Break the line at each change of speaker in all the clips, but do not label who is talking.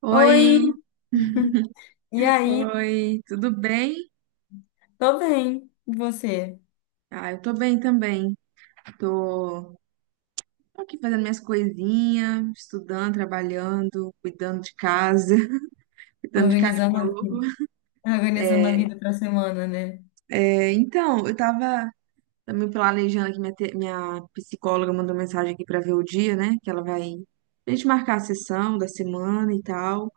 Oi,
Oi, e aí?
oi, tudo bem?
Tô bem, e você?
Ah, eu tô bem também. Tô, tô aqui fazendo minhas coisinhas, estudando, trabalhando, cuidando de casa, cuidando de
Organizando a
cachorro.
vida, organizando a
É,
vida pra semana, né?
é, então, tava me planejando aqui, minha psicóloga mandou mensagem aqui pra ver o dia, né? Que ela vai a gente marcar a sessão da semana e tal.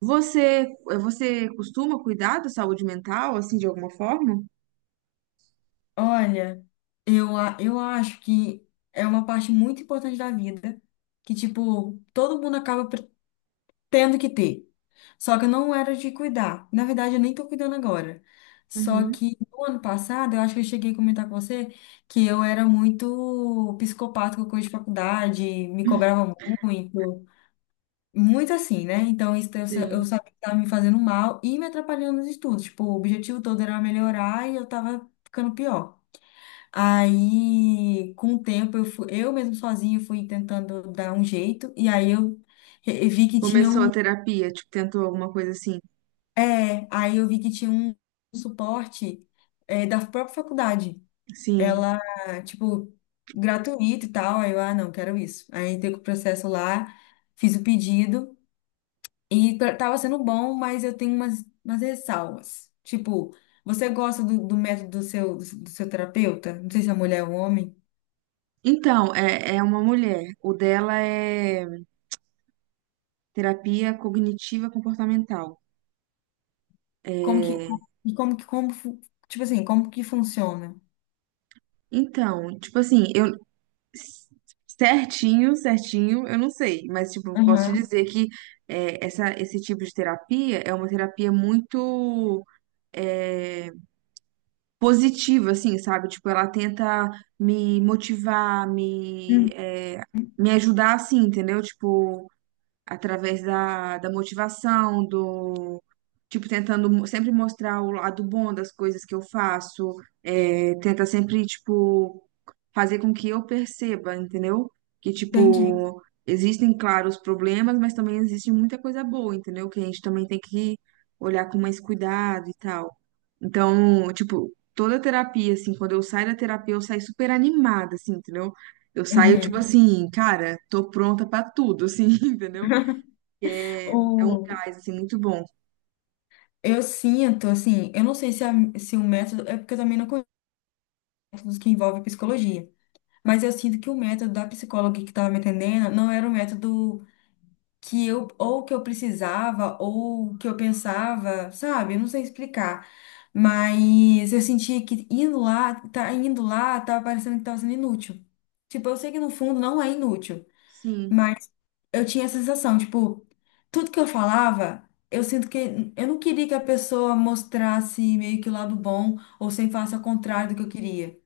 Você costuma cuidar da saúde mental, assim, de alguma forma?
Olha, eu acho que é uma parte muito importante da vida que, tipo, todo mundo acaba tendo que ter. Só que eu não era de cuidar. Na verdade, eu nem tô cuidando agora. Só
Uhum.
que no ano passado, eu acho que eu cheguei a comentar com você que eu era muito psicopata com coisa de faculdade, me cobrava muito. Muito assim, né? Então, eu
Sim.
sabia que estava me fazendo mal e me atrapalhando nos estudos. Tipo, o objetivo todo era melhorar e eu tava ficando pior. Aí, com o tempo, eu mesmo sozinha fui tentando dar um jeito. E aí eu vi que tinha
Começou a
um.
terapia, tipo, tentou alguma coisa assim.
É, aí eu vi que tinha um suporte, da própria faculdade.
Sim.
Ela, tipo, gratuito e tal. Aí eu, ah, não, quero isso. Aí entrei com o processo lá, fiz o pedido. E tava sendo bom, mas eu tenho umas ressalvas. Tipo, você gosta do método do seu terapeuta? Não sei se é mulher ou homem.
Então, é, é uma mulher. O dela é terapia cognitiva comportamental.
Como que,
É,
e como que, tipo assim, como que funciona?
então, tipo assim, eu certinho, certinho, eu não sei, mas tipo, posso te
Aham.
dizer que esse tipo de terapia é uma terapia muito é, positiva, assim, sabe? Tipo, ela tenta me motivar,
Uhum.
me ajudar, assim, entendeu? Tipo, através da motivação, do tipo, sempre mostrar o lado bom das coisas que eu faço, é, tenta sempre, tipo, fazer com que eu perceba, entendeu? Que,
Entendi.
tipo, existem, claro, os problemas, mas também existe muita coisa boa, entendeu? Que a gente também tem que olhar com mais cuidado e tal. Então, tipo, toda a terapia, assim, quando eu saio da terapia, eu saio super animada, assim, entendeu? Eu saio, tipo
Uhum.
assim, cara, tô pronta pra tudo, assim, entendeu? É um
O,
gás, assim, muito bom.
eu sinto, assim, eu não sei se o método, é porque eu também não conheço métodos que envolvem psicologia, mas eu sinto que o método da psicóloga que estava me atendendo não era o método que eu ou que eu precisava ou que eu pensava, sabe? Eu não sei explicar. Mas eu senti que tá indo lá, tava parecendo que tava sendo inútil. Tipo, eu sei que no fundo não é inútil,
Sim.
mas eu tinha essa sensação, tipo, tudo que eu falava, eu sinto que eu não queria que a pessoa mostrasse meio que o lado bom ou sem faça ao contrário do que eu queria.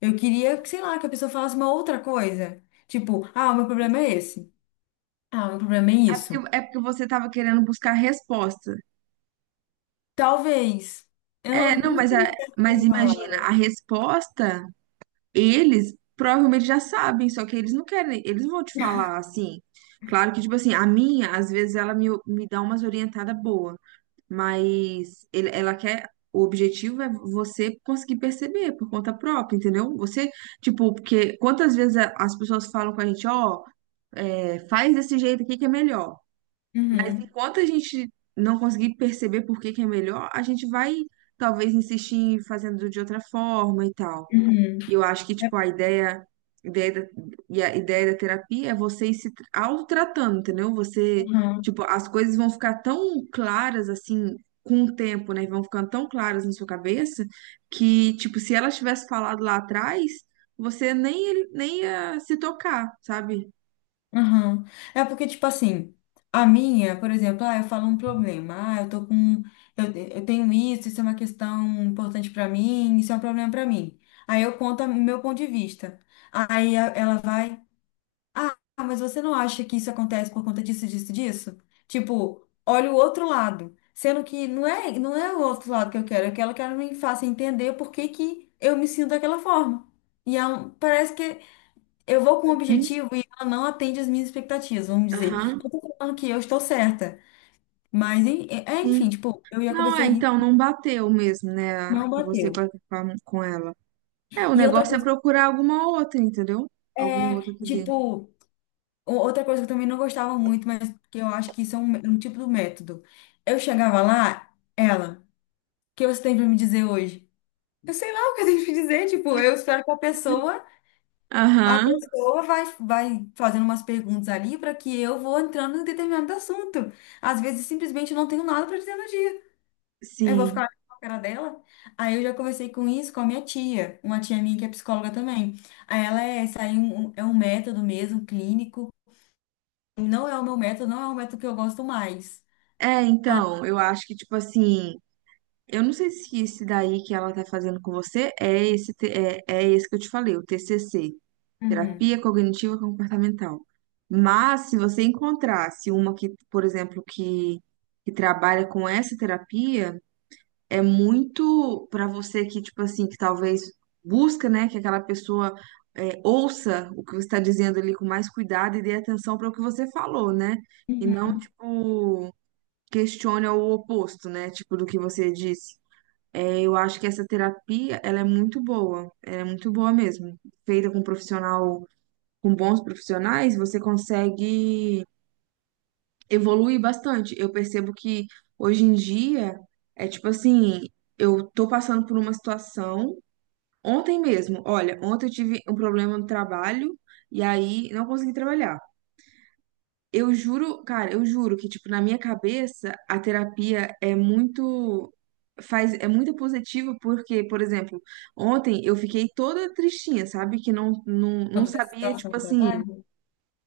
Eu queria, que, sei lá, que a pessoa falasse uma outra coisa. Tipo, ah, o meu problema é esse. Ah, o meu problema é isso.
É porque você estava querendo buscar resposta.
Talvez. Eu
É,
não
não,
não
mas,
sei
a,
se é
mas
essa a
imagina,
palavra.
a resposta, eles provavelmente já sabem, só que eles não querem, eles vão te falar assim. Claro que, tipo assim, a minha, às vezes, me dá umas orientadas boas, mas ela quer. O objetivo é você conseguir perceber por conta própria, entendeu? Você, tipo, porque quantas vezes as pessoas falam com a gente, ó, é, faz desse jeito aqui que é melhor. Mas
Uhum.
enquanto a gente não conseguir perceber por que que é melhor, a gente vai talvez insistir em fazendo de outra forma e tal.
Uhum.
E eu acho que,
É,
tipo, ideia da, a ideia da terapia é você ir se tra- autotratando, entendeu? Você,
uhum.
tipo, as coisas vão ficar tão claras assim com o tempo, né? Vão ficando tão claras na sua cabeça que, tipo, se ela tivesse falado lá atrás, você nem ia se tocar, sabe?
Uhum. É porque, tipo assim, a minha, por exemplo, ah, eu falo um problema. Ah, eu tô com. Eu, eu tenho isso, isso é uma questão importante pra mim, isso é um problema pra mim. Aí eu conto o meu ponto de vista. Ela vai. Ah, mas você não acha que isso acontece por conta disso, disso, disso? Tipo, olha o outro lado. Sendo que não é o outro lado que eu quero que ela me faça entender por que que eu me sinto daquela forma. E é parece que eu vou com um
Hum.
objetivo e ela não atende as minhas expectativas, vamos dizer.
Aham.
Não tô falando que eu estou certa, mas enfim, tipo, eu ia
Não,
conversar
é,
e
então não bateu mesmo, né? a-
não
Você com, a-
bateu.
com a- com ela. É, o
E outra
negócio é
coisa
procurar alguma outra, entendeu? Alguma
é,
outra aqui dentro.
tipo. Outra coisa que eu também não gostava muito, mas que eu acho que isso é um tipo do método. Eu chegava lá, ela, o que você tem pra me dizer hoje? Eu sei lá o que eu tenho pra dizer, tipo, eu espero que a
Aham,
pessoa vai fazendo umas perguntas ali para que eu vou entrando em determinado assunto. Às vezes, simplesmente, eu não tenho nada para dizer no dia. Eu vou
sim.
ficar com a cara dela. Aí eu já conversei com isso com a minha tia, uma tia minha que é psicóloga também. Aí ela é, isso aí é é um método mesmo, clínico. Não é o meu método, não é o método que eu gosto mais.
É, então, eu acho que, tipo assim, eu não sei se esse daí que ela tá fazendo com você é esse, é esse que eu te falei, o TCC,
Uhum.
Terapia Cognitiva Comportamental. Mas, se você encontrasse uma que, por exemplo, que trabalha com essa terapia. É muito para você que, tipo assim, que talvez busca, né, que aquela pessoa é, ouça o que você está dizendo ali com mais cuidado e dê atenção para o que você falou, né? E não,
Uhum.
tipo, questione o oposto, né, tipo, do que você disse. É, eu acho que essa terapia, ela é muito boa, ela é muito boa mesmo. Feita com um profissional, com bons profissionais, você consegue evolui bastante. Eu percebo que hoje em dia é tipo assim, eu tô passando por uma situação. Ontem mesmo, olha, ontem eu tive um problema no trabalho e aí não consegui trabalhar. Eu juro, cara, eu juro que tipo na minha cabeça a terapia é muito faz é muito positiva porque, por exemplo, ontem eu fiquei toda tristinha, sabe? Que não
Quando dessa
sabia
situação
tipo
do
assim
trabalho?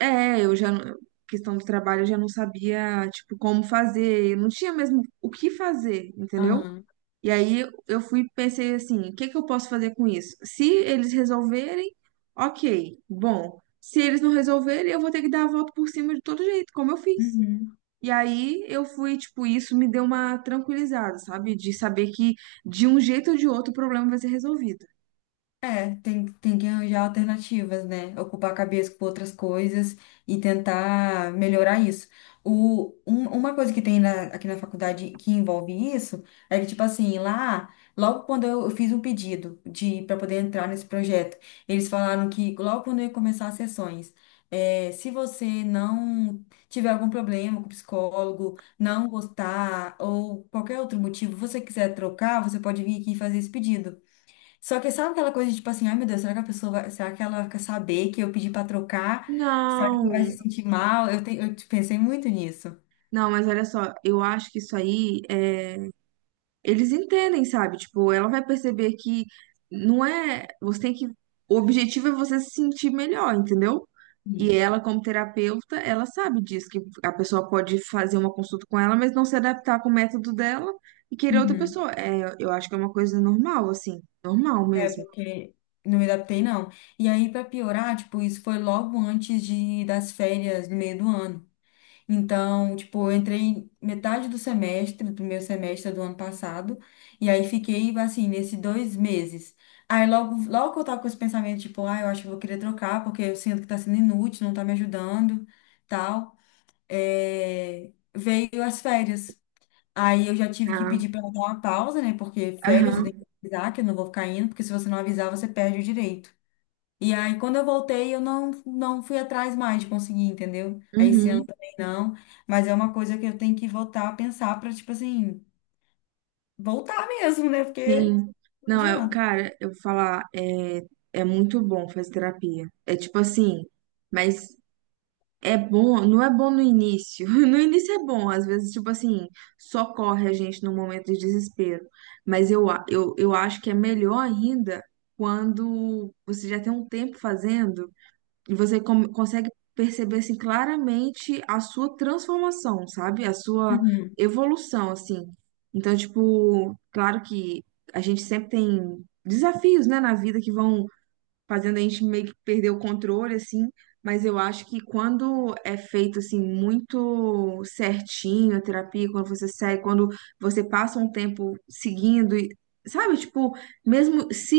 é, eu já, não- questão do trabalho, eu já não sabia, tipo, como fazer, eu não tinha mesmo o que fazer, entendeu?
Aham.
E aí eu fui, e pensei assim, o que que eu posso fazer com isso? Se eles resolverem, ok, bom. Se eles não resolverem, eu vou ter que dar a volta por cima de todo jeito, como eu fiz.
Uhum.
E aí eu fui, tipo, isso me deu uma tranquilizada, sabe? De saber que de um jeito ou de outro o problema vai ser resolvido.
É, tem que arranjar alternativas, né? Ocupar a cabeça com outras coisas e tentar melhorar isso. Uma coisa que tem aqui na faculdade que envolve isso é que, tipo assim, lá, logo quando eu fiz um pedido de para poder entrar nesse projeto, eles falaram que logo quando eu ia começar as sessões, é, se você não tiver algum problema com o psicólogo, não gostar ou qualquer outro motivo, você quiser trocar, você pode vir aqui e fazer esse pedido. Só que sabe aquela coisa de tipo assim, ai meu Deus, será que a pessoa vai, será que ela quer saber que eu pedi pra trocar? Será que ela
Não,
vai se sentir mal? Eu pensei muito nisso.
não, mas olha só, eu acho que isso aí é. Eles entendem, sabe? Tipo, ela vai perceber que não é. Você tem que. O objetivo é você se sentir melhor, entendeu? E
Sim.
ela, como terapeuta, ela sabe disso, que a pessoa pode fazer uma consulta com ela, mas não se adaptar com o método dela e querer outra
Uhum.
pessoa. É, eu acho que é uma coisa normal, assim, normal
É,
mesmo.
porque não me adaptei, não. E aí, pra piorar, tipo, isso foi logo antes de, das férias, no meio do ano. Então, tipo, eu entrei metade do semestre, do primeiro semestre do ano passado, e aí fiquei, assim, nesses dois meses. Aí logo que eu tava com esse pensamento, tipo, ah, eu acho que eu vou querer trocar, porque eu sinto que tá sendo inútil, não tá me ajudando, tal, é, veio as férias. Aí eu já tive que
Ah,
pedir pra dar uma pausa, né, porque férias eu tenho
aham,
que avisar, que eu não vou ficar indo, porque se você não avisar, você perde o direito. E aí, quando eu voltei, eu não, não fui atrás mais de conseguir, entendeu? Aí esse ano
uhum,
também não. Mas é uma coisa que eu tenho que voltar a pensar pra, tipo assim, voltar mesmo, né? Porque
sim.
não
Não, eu,
adianta.
cara, eu vou falar, é, é muito bom fazer terapia. É tipo assim, mas é bom, não é bom no início. No início é bom, às vezes, tipo assim, socorre a gente num momento de desespero. Mas eu acho que é melhor ainda quando você já tem um tempo fazendo e você consegue perceber, assim, claramente a sua transformação, sabe? A sua
Uhum.
evolução, assim. Então, tipo, claro que a gente sempre tem desafios, né, na vida que vão fazendo a gente meio que perder o controle, assim. Mas eu acho que quando é feito, assim, muito certinho a terapia, quando você segue, quando você passa um tempo seguindo, e, sabe? Tipo, mesmo se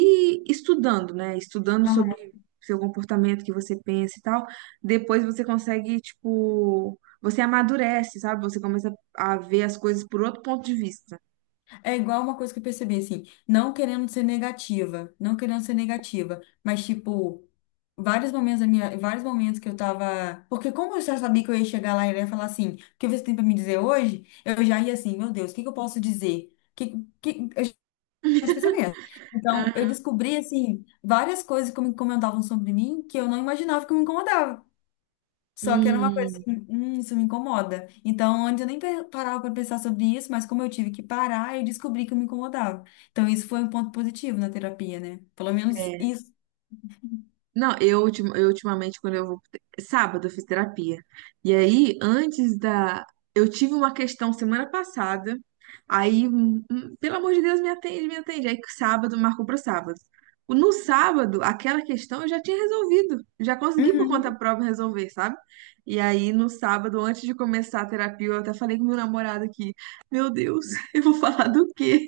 estudando, né? Estudando
Aham.
sobre seu comportamento, que você pensa e tal, depois você consegue, tipo, você amadurece, sabe? Você começa a ver as coisas por outro ponto de vista.
É igual uma coisa que eu percebi, assim, não querendo ser negativa, não querendo ser negativa, mas tipo, vários momentos da minha, vários momentos que eu tava. Porque como eu já sabia que eu ia chegar lá e ele ia falar assim, o que você tem pra me dizer hoje? Eu já ia assim, meu Deus, o que que eu posso dizer? Esse pensamento. Então, eu descobri, assim, várias coisas que me incomodavam sobre mim que eu não imaginava que me incomodava. Só que era uma coisa
Hum,
assim, isso me incomoda. Então, antes eu nem parava para pensar sobre isso, mas como eu tive que parar, eu descobri que eu me incomodava. Então, isso foi um ponto positivo na terapia, né? Pelo menos
É,
isso.
não, eu ultimamente, quando eu vou. Sábado eu fiz terapia. E aí, antes da. Eu tive uma questão semana passada. Aí, pelo amor de Deus, me atende, me atende. Aí, sábado, marcou para sábado. No sábado, aquela questão eu já tinha resolvido. Já consegui por conta
Uhum,
própria resolver, sabe? E aí, no sábado, antes de começar a terapia, eu até falei com meu namorado aqui: Meu Deus, eu vou falar do quê?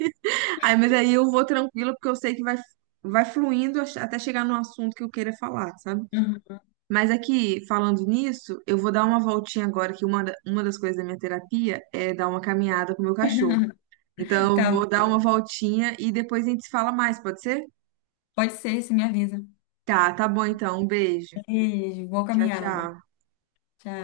Aí, mas aí eu vou tranquila, porque eu sei que vai fluindo até chegar no assunto que eu queira falar, sabe?
uhum.
Mas aqui, falando nisso, eu vou dar uma voltinha agora, que uma das coisas da minha terapia é dar uma caminhada com o meu cachorro. Então, eu
Tá,
vou dar uma voltinha e depois a gente se fala mais, pode ser?
pode ser, se me avisa.
Tá, tá bom então. Um beijo.
Beijo, boa
Tchau,
caminhada.
tchau.
Tchau.